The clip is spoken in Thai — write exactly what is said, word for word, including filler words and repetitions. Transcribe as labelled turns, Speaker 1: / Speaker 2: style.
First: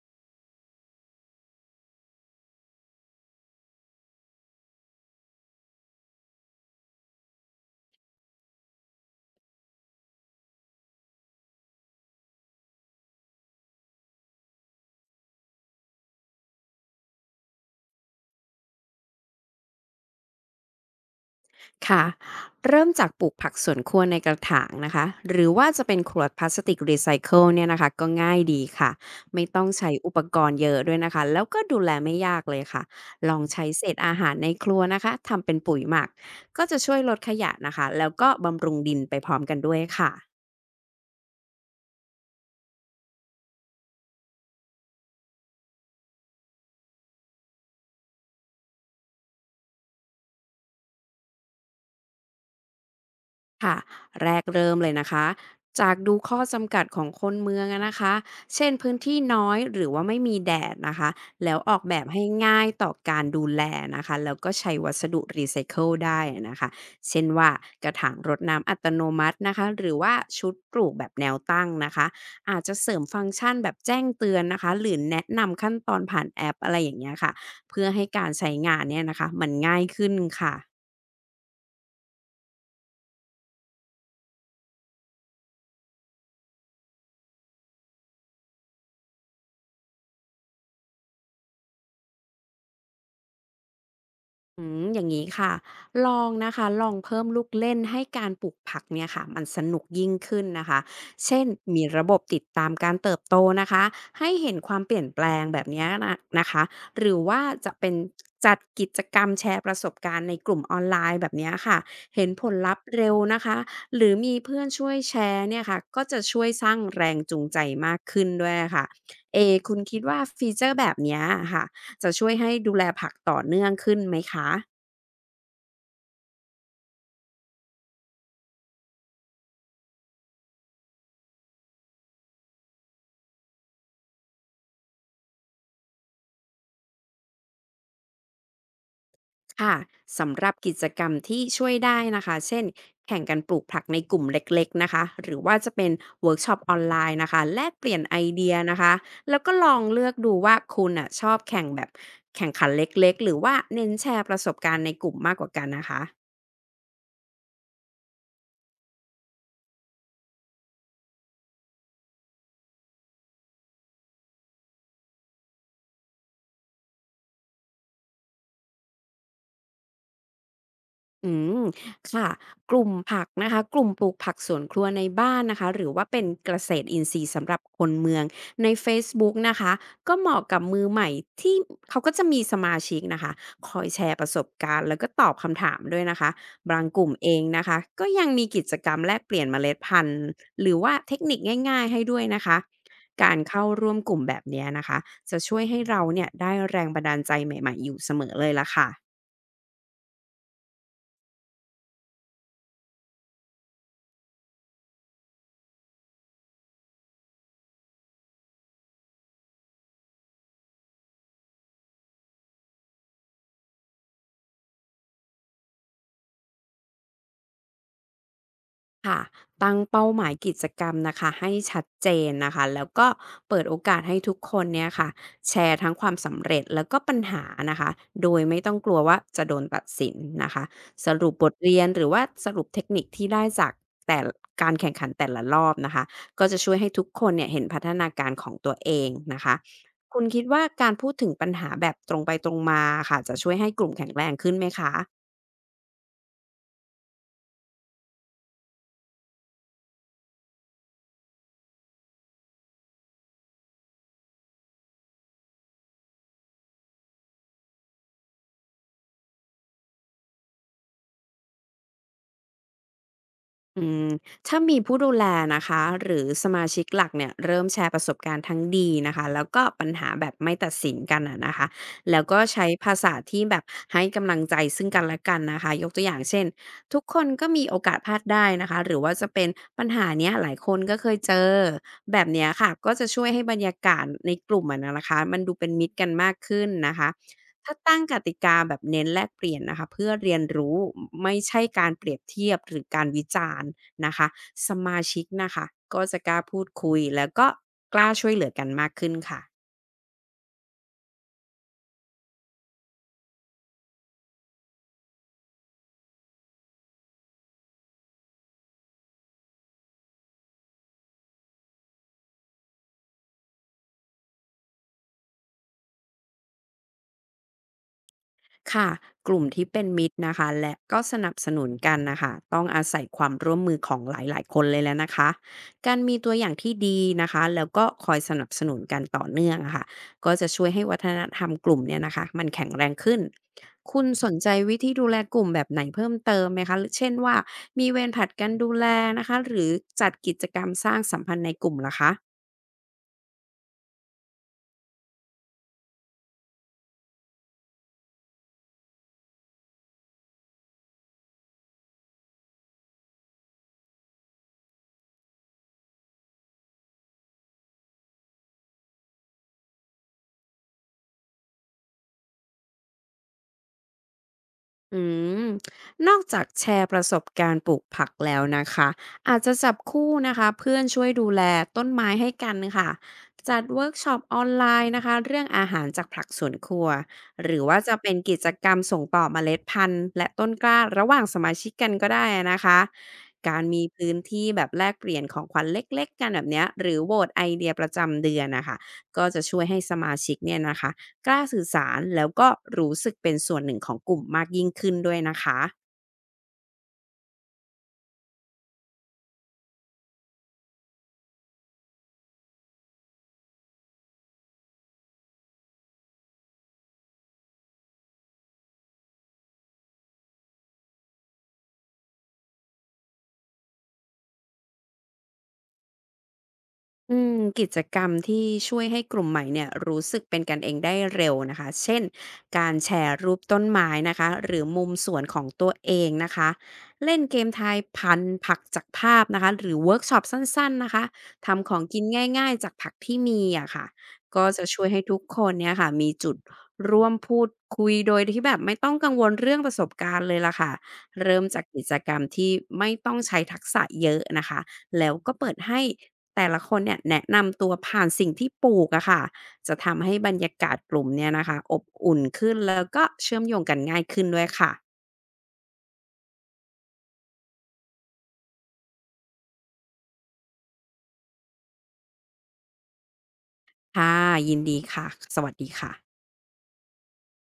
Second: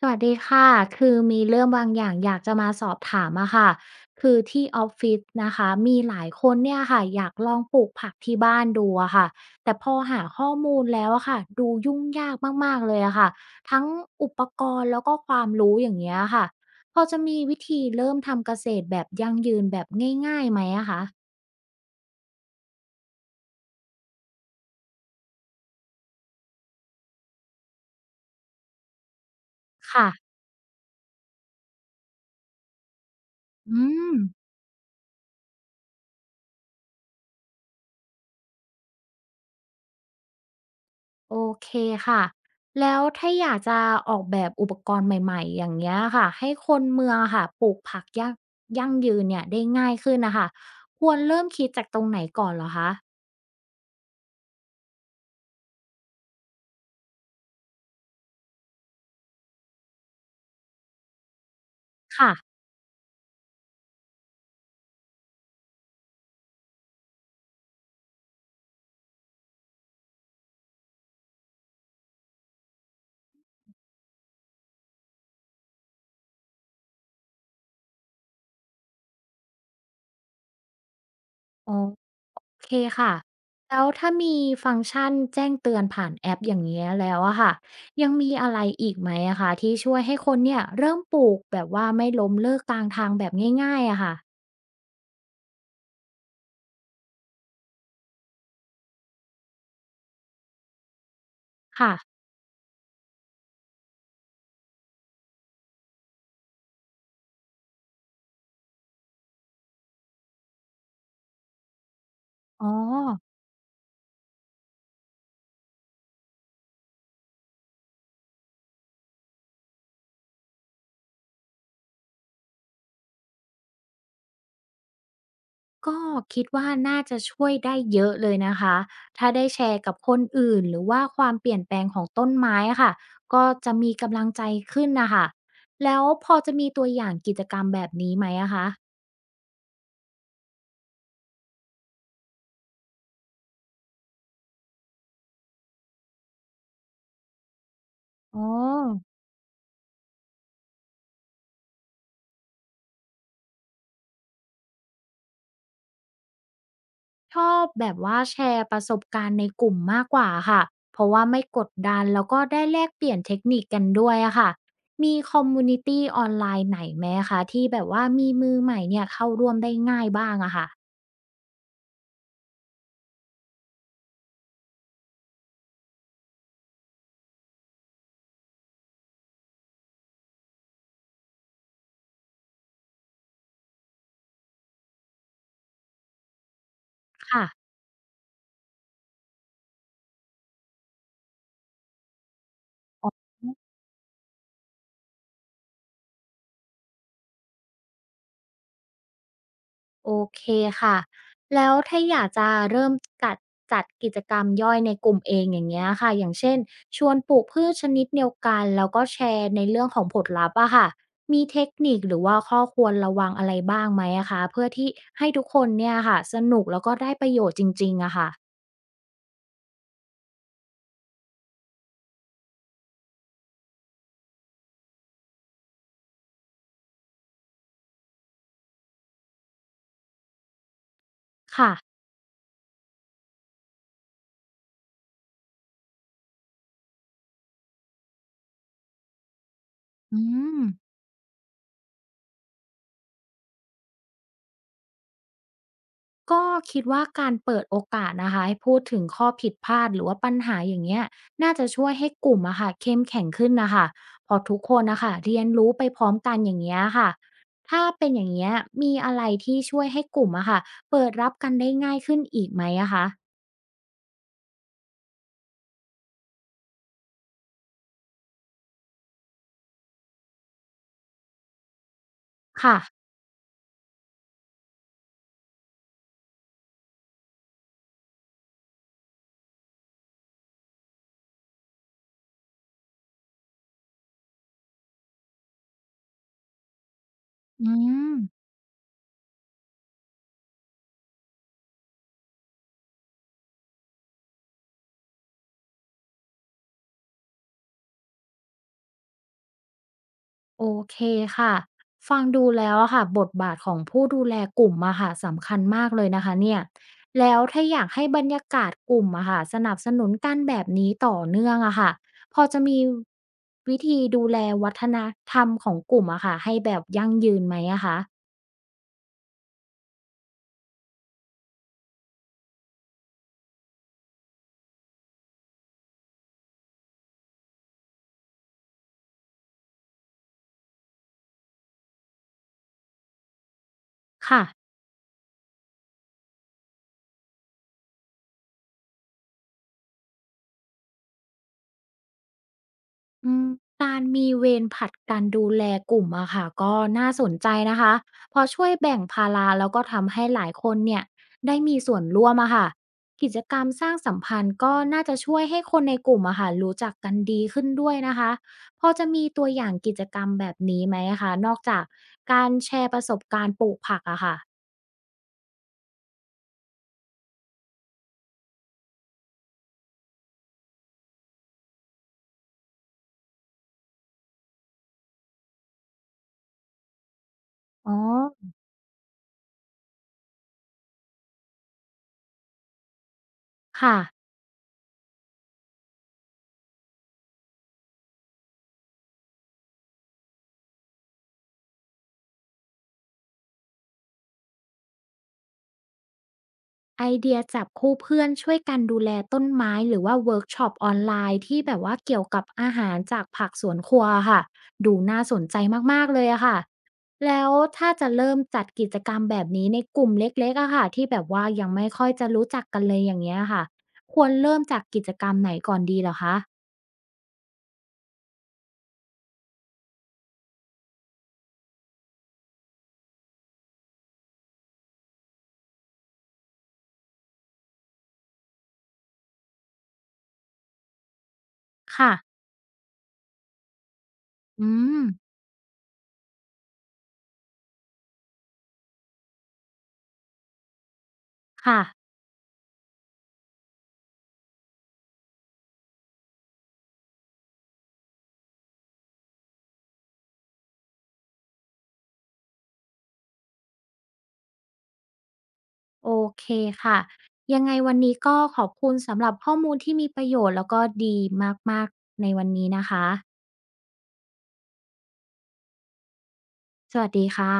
Speaker 1: สวัสดีค่ะ คือมีเรื่องบางอย่างอยากจะมาสอบถามอะค่ะ คือที่ออฟฟิศนะคะ มีหลายคนเนี่ยค่ะอยากลองปลูกผักที่บ้านดูอะค่ะ แต่พอหาข้อมูลแล้วอะค่ะ ดูยุ่งยากมากๆเลยอะค่ะ ทั้งอุปกรณ์แล้วก็ความรู้อย่างเงี้ยค่ะ พอจะมีวิธีเริ่มทำเกษตรแบบยั่งยืนแบบง่ายๆไหมอะคะ
Speaker 2: ค่ะเริ่มจากปลูกผักสวนครัวในกระถางนะคะหรือว่าจะเป็นขวดพลาสติกรีไซเคิลเนี่ยนะคะก็ง่ายดีค่ะไม่ต้องใช้
Speaker 1: ค่ะ
Speaker 2: อุปกรณ์เยอะด้วยนะคะแล้วก็ดูแลไม่ยากเลยค่ะลองใช้
Speaker 1: อื
Speaker 2: เศษอา
Speaker 1: ม
Speaker 2: หารในครัวนะคะทำเป็นปุ๋ยหมักก็จะช่วยลดขยะนะคะแล้วก็บำรุงดินไปพร้อมกันด้วยค่ะ
Speaker 1: โอเคค่ะ แล้วถ้าอยากจะออกแบบอุปกรณ์ใหม่ๆอย่างเงี้ยค่ะให้คนเมืองอะค่ะปลูกผักยั่งยั่งยืนเนี่ยได้ง่ายขึ้นนะคะควรเริ่มคิดจากตรงไหนก่อนเหรอคะ
Speaker 2: ค่ะแรกเริ่มเลยนะคะจากดูข้อจำกัดของคนเมืองอะนะคะเช่นพื้นที่น้อยหรือว่าไม่มีแดดนะคะแล้วออกแบบให้
Speaker 1: ค่ะ
Speaker 2: ง่ายต่อการดูแลนะคะแล้วก็ใช้วัสดุรีไซเคิลได้นะคะเช่นว่ากระถางรดน้ำอัตโนมัตินะคะหรือว่าชุดปลูกแบบแนวตั้งนะคะอาจจะเสริมฟังก์ชันแบบแจ้งเตือนนะคะหรือแนะนำขั้นตอนผ่านแอปอะไรอย่างเงี้ยค่ะเพื่อให้การใช้งานเนี่ยนะคะมันง่ายขึ้นค่ะ
Speaker 1: โอเคค่ะแล้วถ้ามีฟังก์ชันแจ้งเตือนผ่านแอปอย่างเงี้ยแล้วอะค่ะยังมีอะไรอีกไหมอะคะที่ช่วยให้คนเนี่ยเริ่มปลูกแบบว่าไม่ล้มเลิกกลางทางแบบง่ายๆอะค่ะ
Speaker 2: อืมอย่างนี้ค่ะลองนะคะลองเพิ่มลูกเล่นให้การปลูกผักเนี่ยค่ะมันสนุกยิ่งขึ้นนะคะเช่นมี
Speaker 1: ค่ะ
Speaker 2: ระบบติดตามการเติบโตนะคะให้เห็นความเปลี่ยนแปลงแบบเนี้ยนะนะคะหรือว่าจะเป็นจัดกิจกรรมแชร์ประสบการณ์ในกลุ่มออนไลน์แบบเนี้ยค่ะเห็นผล
Speaker 1: อ๋อ
Speaker 2: ลัพธ์เร็วนะคะหรือมีเพื่อนช่วยแชร์เนี่ยค่ะก็จะช่วยสร้างแรงจูงใจมากขึ้นด้วยค่ะเอคุณคิดว่าฟีเจอร์แบบเนี้ยค่ะ จะช่วยให้ดูแลผักต่อเนื่องขึ้นไหมคะ
Speaker 1: ก็คิดว่าน่าจะช่วยได้เยอะเลยนะคะ ถ้าได้แชร์กับคนอื่นหรือว่าความเปลี่ยนแปลงของต้นไม้อะค่ะ ก็จะมีกำลังใจขึ้นนะคะ แล้วพอจะมีตัวอย่างกิจกรรมแบบนี้ไหมอะคะ
Speaker 2: ค่ะสำหรับกิจกรรมที่ช่วยได้นะคะเช่นแข่งกันปลูกผักในกลุ่มเล็กๆนะคะหรือว่าจะเป็นเวิร์กช็อปออนไลน์นะคะแลกเปลี่ยนไอ
Speaker 1: อ๋อ
Speaker 2: เดียนะคะแล้วก็ลองเลือกดูว่าคุณอ่ะชอบแข่งแบบแข่งขันเล็กๆหรือว่าเน้นแชร์ประสบการณ์ในกลุ่มมากกว่ากันนะคะ
Speaker 1: ชอบแบบว่าแชร์ประสบการณ์ในกลุ่มมากกว่าค่ะ เพราะว่าไม่กดดันแล้วก็ได้แลกเปลี่ยนเทคนิคกันด้วยอะค่ะมีคอมมูนิตี้ออนไลน์ไหนไหมคะที่แบบว่ามีมือใหม่เนี่ยเข้าร่วมได้ง่ายบ้างอะค่ะ
Speaker 2: อืมค่ะกลุ่มผักนะคะกลุ่มปลูกผักสวนครัวในบ้านนะคะหรือว่าเป็นเกษตรอินทรีย์สำหรับคนเมือง ใน เฟซบุ๊ก นะคะก็เหมาะกับมือใหม่ที่เขาก็จะมีสมาชิกนะคะคอยแชร์ประสบการณ์แล้วก็ตอบคำถามด้วยนะคะบางกลุ่มเอง
Speaker 1: ค่ะ
Speaker 2: นะคะก็ยังมีกิจกรรมแลกเปลี่ยนเมล็ดพันธุ์หรือว่าเทคนิคง่ายๆให้ด้วยนะคะ การเข้าร่วมกลุ่มแบบเนี้ยนะคะจะช่วยให้เราเนี่ยได้แรงบันดาลใจใหม่ๆอยู่เสมอเลยล่ะค่ะ
Speaker 1: โอเคค่ะ แล้วถ้าอยากจะเริ่มกัดจัดกิจกรรมย่อยในกลุ่มเองอย่างเงี้ยค่ะ อย่างเช่นชวนปลูกพืชชนิดเดียวกันแล้วก็แชร์ในเรื่องของผลลัพธ์อะค่ะ มีเทคนิคหรือว่าข้อควรระวังอะไรบ้างไหมอะคะเพื่อที่ให้ทุกคนเนี่ยค่ะสนุกแล้วก็ได้ประโยชน์จริงๆอะค่ะ
Speaker 2: ค่ะตั้งเป้าหมายกิจกรรมนะคะให้ชัดเจนนะคะแล้วก็เปิดโอกาสให้ทุกคนเนี่ยค่ะแชร์ทั้งความสำเร็จแล้วก็ปัญหานะคะโดยไม่ต้องกลัวว่าจะโดนตัดสินนะคะสรุปบท
Speaker 1: ค่ะ
Speaker 2: เรียนหรือว่าสรุปเทคนิคที่ได้จากแต่ละการแข่งขันแต่ละรอบนะคะก็จะช่วยให้ทุกคนเนี่ยเห็นพัฒนาการของตัวเองนะคะ
Speaker 1: อื
Speaker 2: คุณคิด
Speaker 1: ม
Speaker 2: ว่าการพูดถึงปัญหาแบบตรงไปตรงมาค่ะจะช่วยให้กลุ่มแข็งแรงขึ้นไหมคะ
Speaker 1: ก็คิดว่าการเปิดโอกาสนะคะให้พูดถึงข้อผิดพลาดหรือว่าปัญหาอย่างเงี้ยน่าจะช่วยให้กลุ่มอะค่ะเข้มแข็งขึ้นนะคะพอทุกคนนะคะเรียนรู้ไปพร้อมกันอย่างเงี้ยค่ะถ้าเป็นอย่างเงี้ยมีอะไรที่ช่วยให้กลุ่มอะค่ะเปิดรับกันได้ง่ายขึ้นอีกไหมอะคะ
Speaker 2: อืมถ้ามีผู้ดูแลนะคะหรือสมาชิกหลักเนี่ยเริ่มแชร์ประสบการณ์ทั้งดีนะคะแล้วก็ปัญหาแบบไม่ตัดสินกันอะนะคะแล้วก็ใช้
Speaker 1: ค่ะ
Speaker 2: ภาษาที่แบบให้กำลังใจซึ่งกันและกันนะคะยกตัวอย่างเช่นทุกคนก็มีโอกาสพลาดได้นะคะหรือว่าจะเป็นปัญหาเนี้ยหลายคนก็เคยเจอแบบเนี้ยค่ะก็จะช่วยให้บรรยากาศในกลุ่มอะนะคะมันดูเป็นมิตรกันมากขึ้นนะคะ
Speaker 1: อื
Speaker 2: ถ้าตั้งกติ
Speaker 1: ม
Speaker 2: กาแบบเน้นแลกเปลี่ยนนะคะเพื่อเรียนรู้ไม่ใช่การเปรียบเทียบหรือการวิจารณ์นะคะสมาชิกนะคะก็จะกล้าพูดคุยแล้วก็กล้าช่วยเหลือกันมากขึ้นค่ะ
Speaker 1: โอเคค่ะ ฟังดูแล้วอะค่ะบทบาทของผู้ดูแลกลุ่มอะค่ะสำคัญมากเลยนะคะเนี่ย แล้วถ้าอยากให้บรรยากาศกลุ่มอะค่ะสนับสนุนกันแบบนี้ต่อเนื่องอะค่ะพอจะมีวิธีดูแลวัฒนธรรมของกลุ่มอะค่ะให้แบบยั่งยืนไหมอะคะ
Speaker 2: ค่ะกลุ่มที่เป็นมิตรนะคะและก็สนับสนุนกันนะคะต้องอาศัยความร่วมมือของหลายๆคนเลยแล้วนะคะการมีตัวอย่างที่ดีนะคะแล้วก็คอยสนับสนุนกันต่อเนื่องอะค่ะก็จะช่วยให้วัฒนธรรมกลุ่มเนี่ยนะคะมันแข็งแรงขึ้นคุณสน
Speaker 1: ค่ะ
Speaker 2: ใจวิธีดูแลกลุ่มแบบไหนเพิ่มเติมไหมคะหรือเช่นว่ามีเวรผัดกันดูแลนะคะหรือจัดกิจกรรมสร้างสัมพันธ์ในกลุ่มล่ะคะ
Speaker 1: อืมการมีเวรผลัดกันดูแลกลุ่มอะค่ะก็น่าสนใจนะคะเพอช่วยแบ่งภาระแล้วก็ทำให้หลายคนเนี่ยได้มีส่วนร่วมอะค่ะกิจกรรมสร้างสัมพันธ์ก็น่าจะช่วยให้คนในกลุ่มอะค่ะรู้จักกันดีขึ้นด้วยนะคะพอจะมีตัวอย่างกิจกรรมแบบนี้ไหมะคะนอกจากการแชร์ประสบการณ์ปลูกผักอะค่ะ
Speaker 2: อืมนอกจากแชร์ประสบการณ์ปลูกผักแล้วนะคะอาจจะจับคู่นะคะเพื่อนช่วยดูแลต้นไม้ให้กันค่ะจัดเวิร์กช็อปออนไลน์นะคะเรื่องอาหารจากผักสวนครัวหรือว่า
Speaker 1: อ๋อ
Speaker 2: จะเป็นกิจกรรมส่งต่อเมล็ดพันธุ์และต้นกล้าระหว่างสมาชิกกันก็ได้นะคะการมี
Speaker 1: ค่ะ
Speaker 2: พื้นที่แบบแลกเปลี่ยนของขวัญเล็กๆกันแบบเนี้ยหรือโหวตไอเดียประจำเดือนนะคะก็จะช่วยให้สมาชิกเนี่ยนะคะ กล้าสื่อสารแล้วก็รู้สึกเป็นส่วนหนึ่งของกลุ่มมากยิ่งขึ้นด้วยนะคะ
Speaker 1: ไอเดียจับคู่เพื่อนช่วยกันดูแลต้นไม้หรือว่าเวิร์กช็อปออนไลน์ที่แบบว่าเกี่ยวกับอาหารจากผักสวนครัวอค่ะดูน่าสนใจมากๆเลยอะค่ะแล้วถ้าจะเริ่มจัดกิจกรรมแบบนี้ในกลุ่มเล็กๆอะค่ะที่แบบว่ายังไม่ค่อยจะรู้จักกันเลยอย่างเงี้ยค่ะควรเริ่มจากกิจกรรมไหนก่อนดีเหรอคะ
Speaker 2: อืมกิจกรรมที่ช่วยให้กลุ่มใหม่เนี่ยรู้สึกเป็นกันเองได้เร็วนะคะเช่นการแชร์รูปต้นไม้นะคะหรือมุมสวนของตัวเองนะคะเล่นเกมทายพันธุ์ผักจากภาพนะคะหรือเวิร์กช็อปสั้นๆนะคะทำของกิน
Speaker 1: ค่ะ
Speaker 2: ง่ายๆจากผักที่มีอะค่ะก็จะ
Speaker 1: อื
Speaker 2: ช่วย
Speaker 1: ม
Speaker 2: ให้ทุกคนเนี่ยค่ะมีจุดร่วมพูดคุยโดยที่แบบไม่ต้องกังวลเรื่องประสบการณ์เลยล่ะค่ะเริ่มจาก
Speaker 1: ค่ะ
Speaker 2: กิจกรรมที่ไม่ต้องใช้ทักษะเยอะนะคะแล้วก็เปิดให้ แต่ละคนเนี่ยแนะนำตัวผ่านสิ่งที่ปลูกอะค่ะจะทำให้บรรยากาศกลุ่มเนี่ยนะคะอบอุ่นขึ้นแล้วก็เชื่อมโยงกันง่ายขึ้นด้วยค่ะ
Speaker 1: โอเคค่ะยังไงวันนี้ก็ขอบคุณสำหรับข้อมูลที่มีประโยชน์แล้วก็ดีมากๆในวันนี้นะคะ
Speaker 2: ค่ะยินดีค่ะ สวัสดีค่ะ
Speaker 1: สวัสดีค่ะ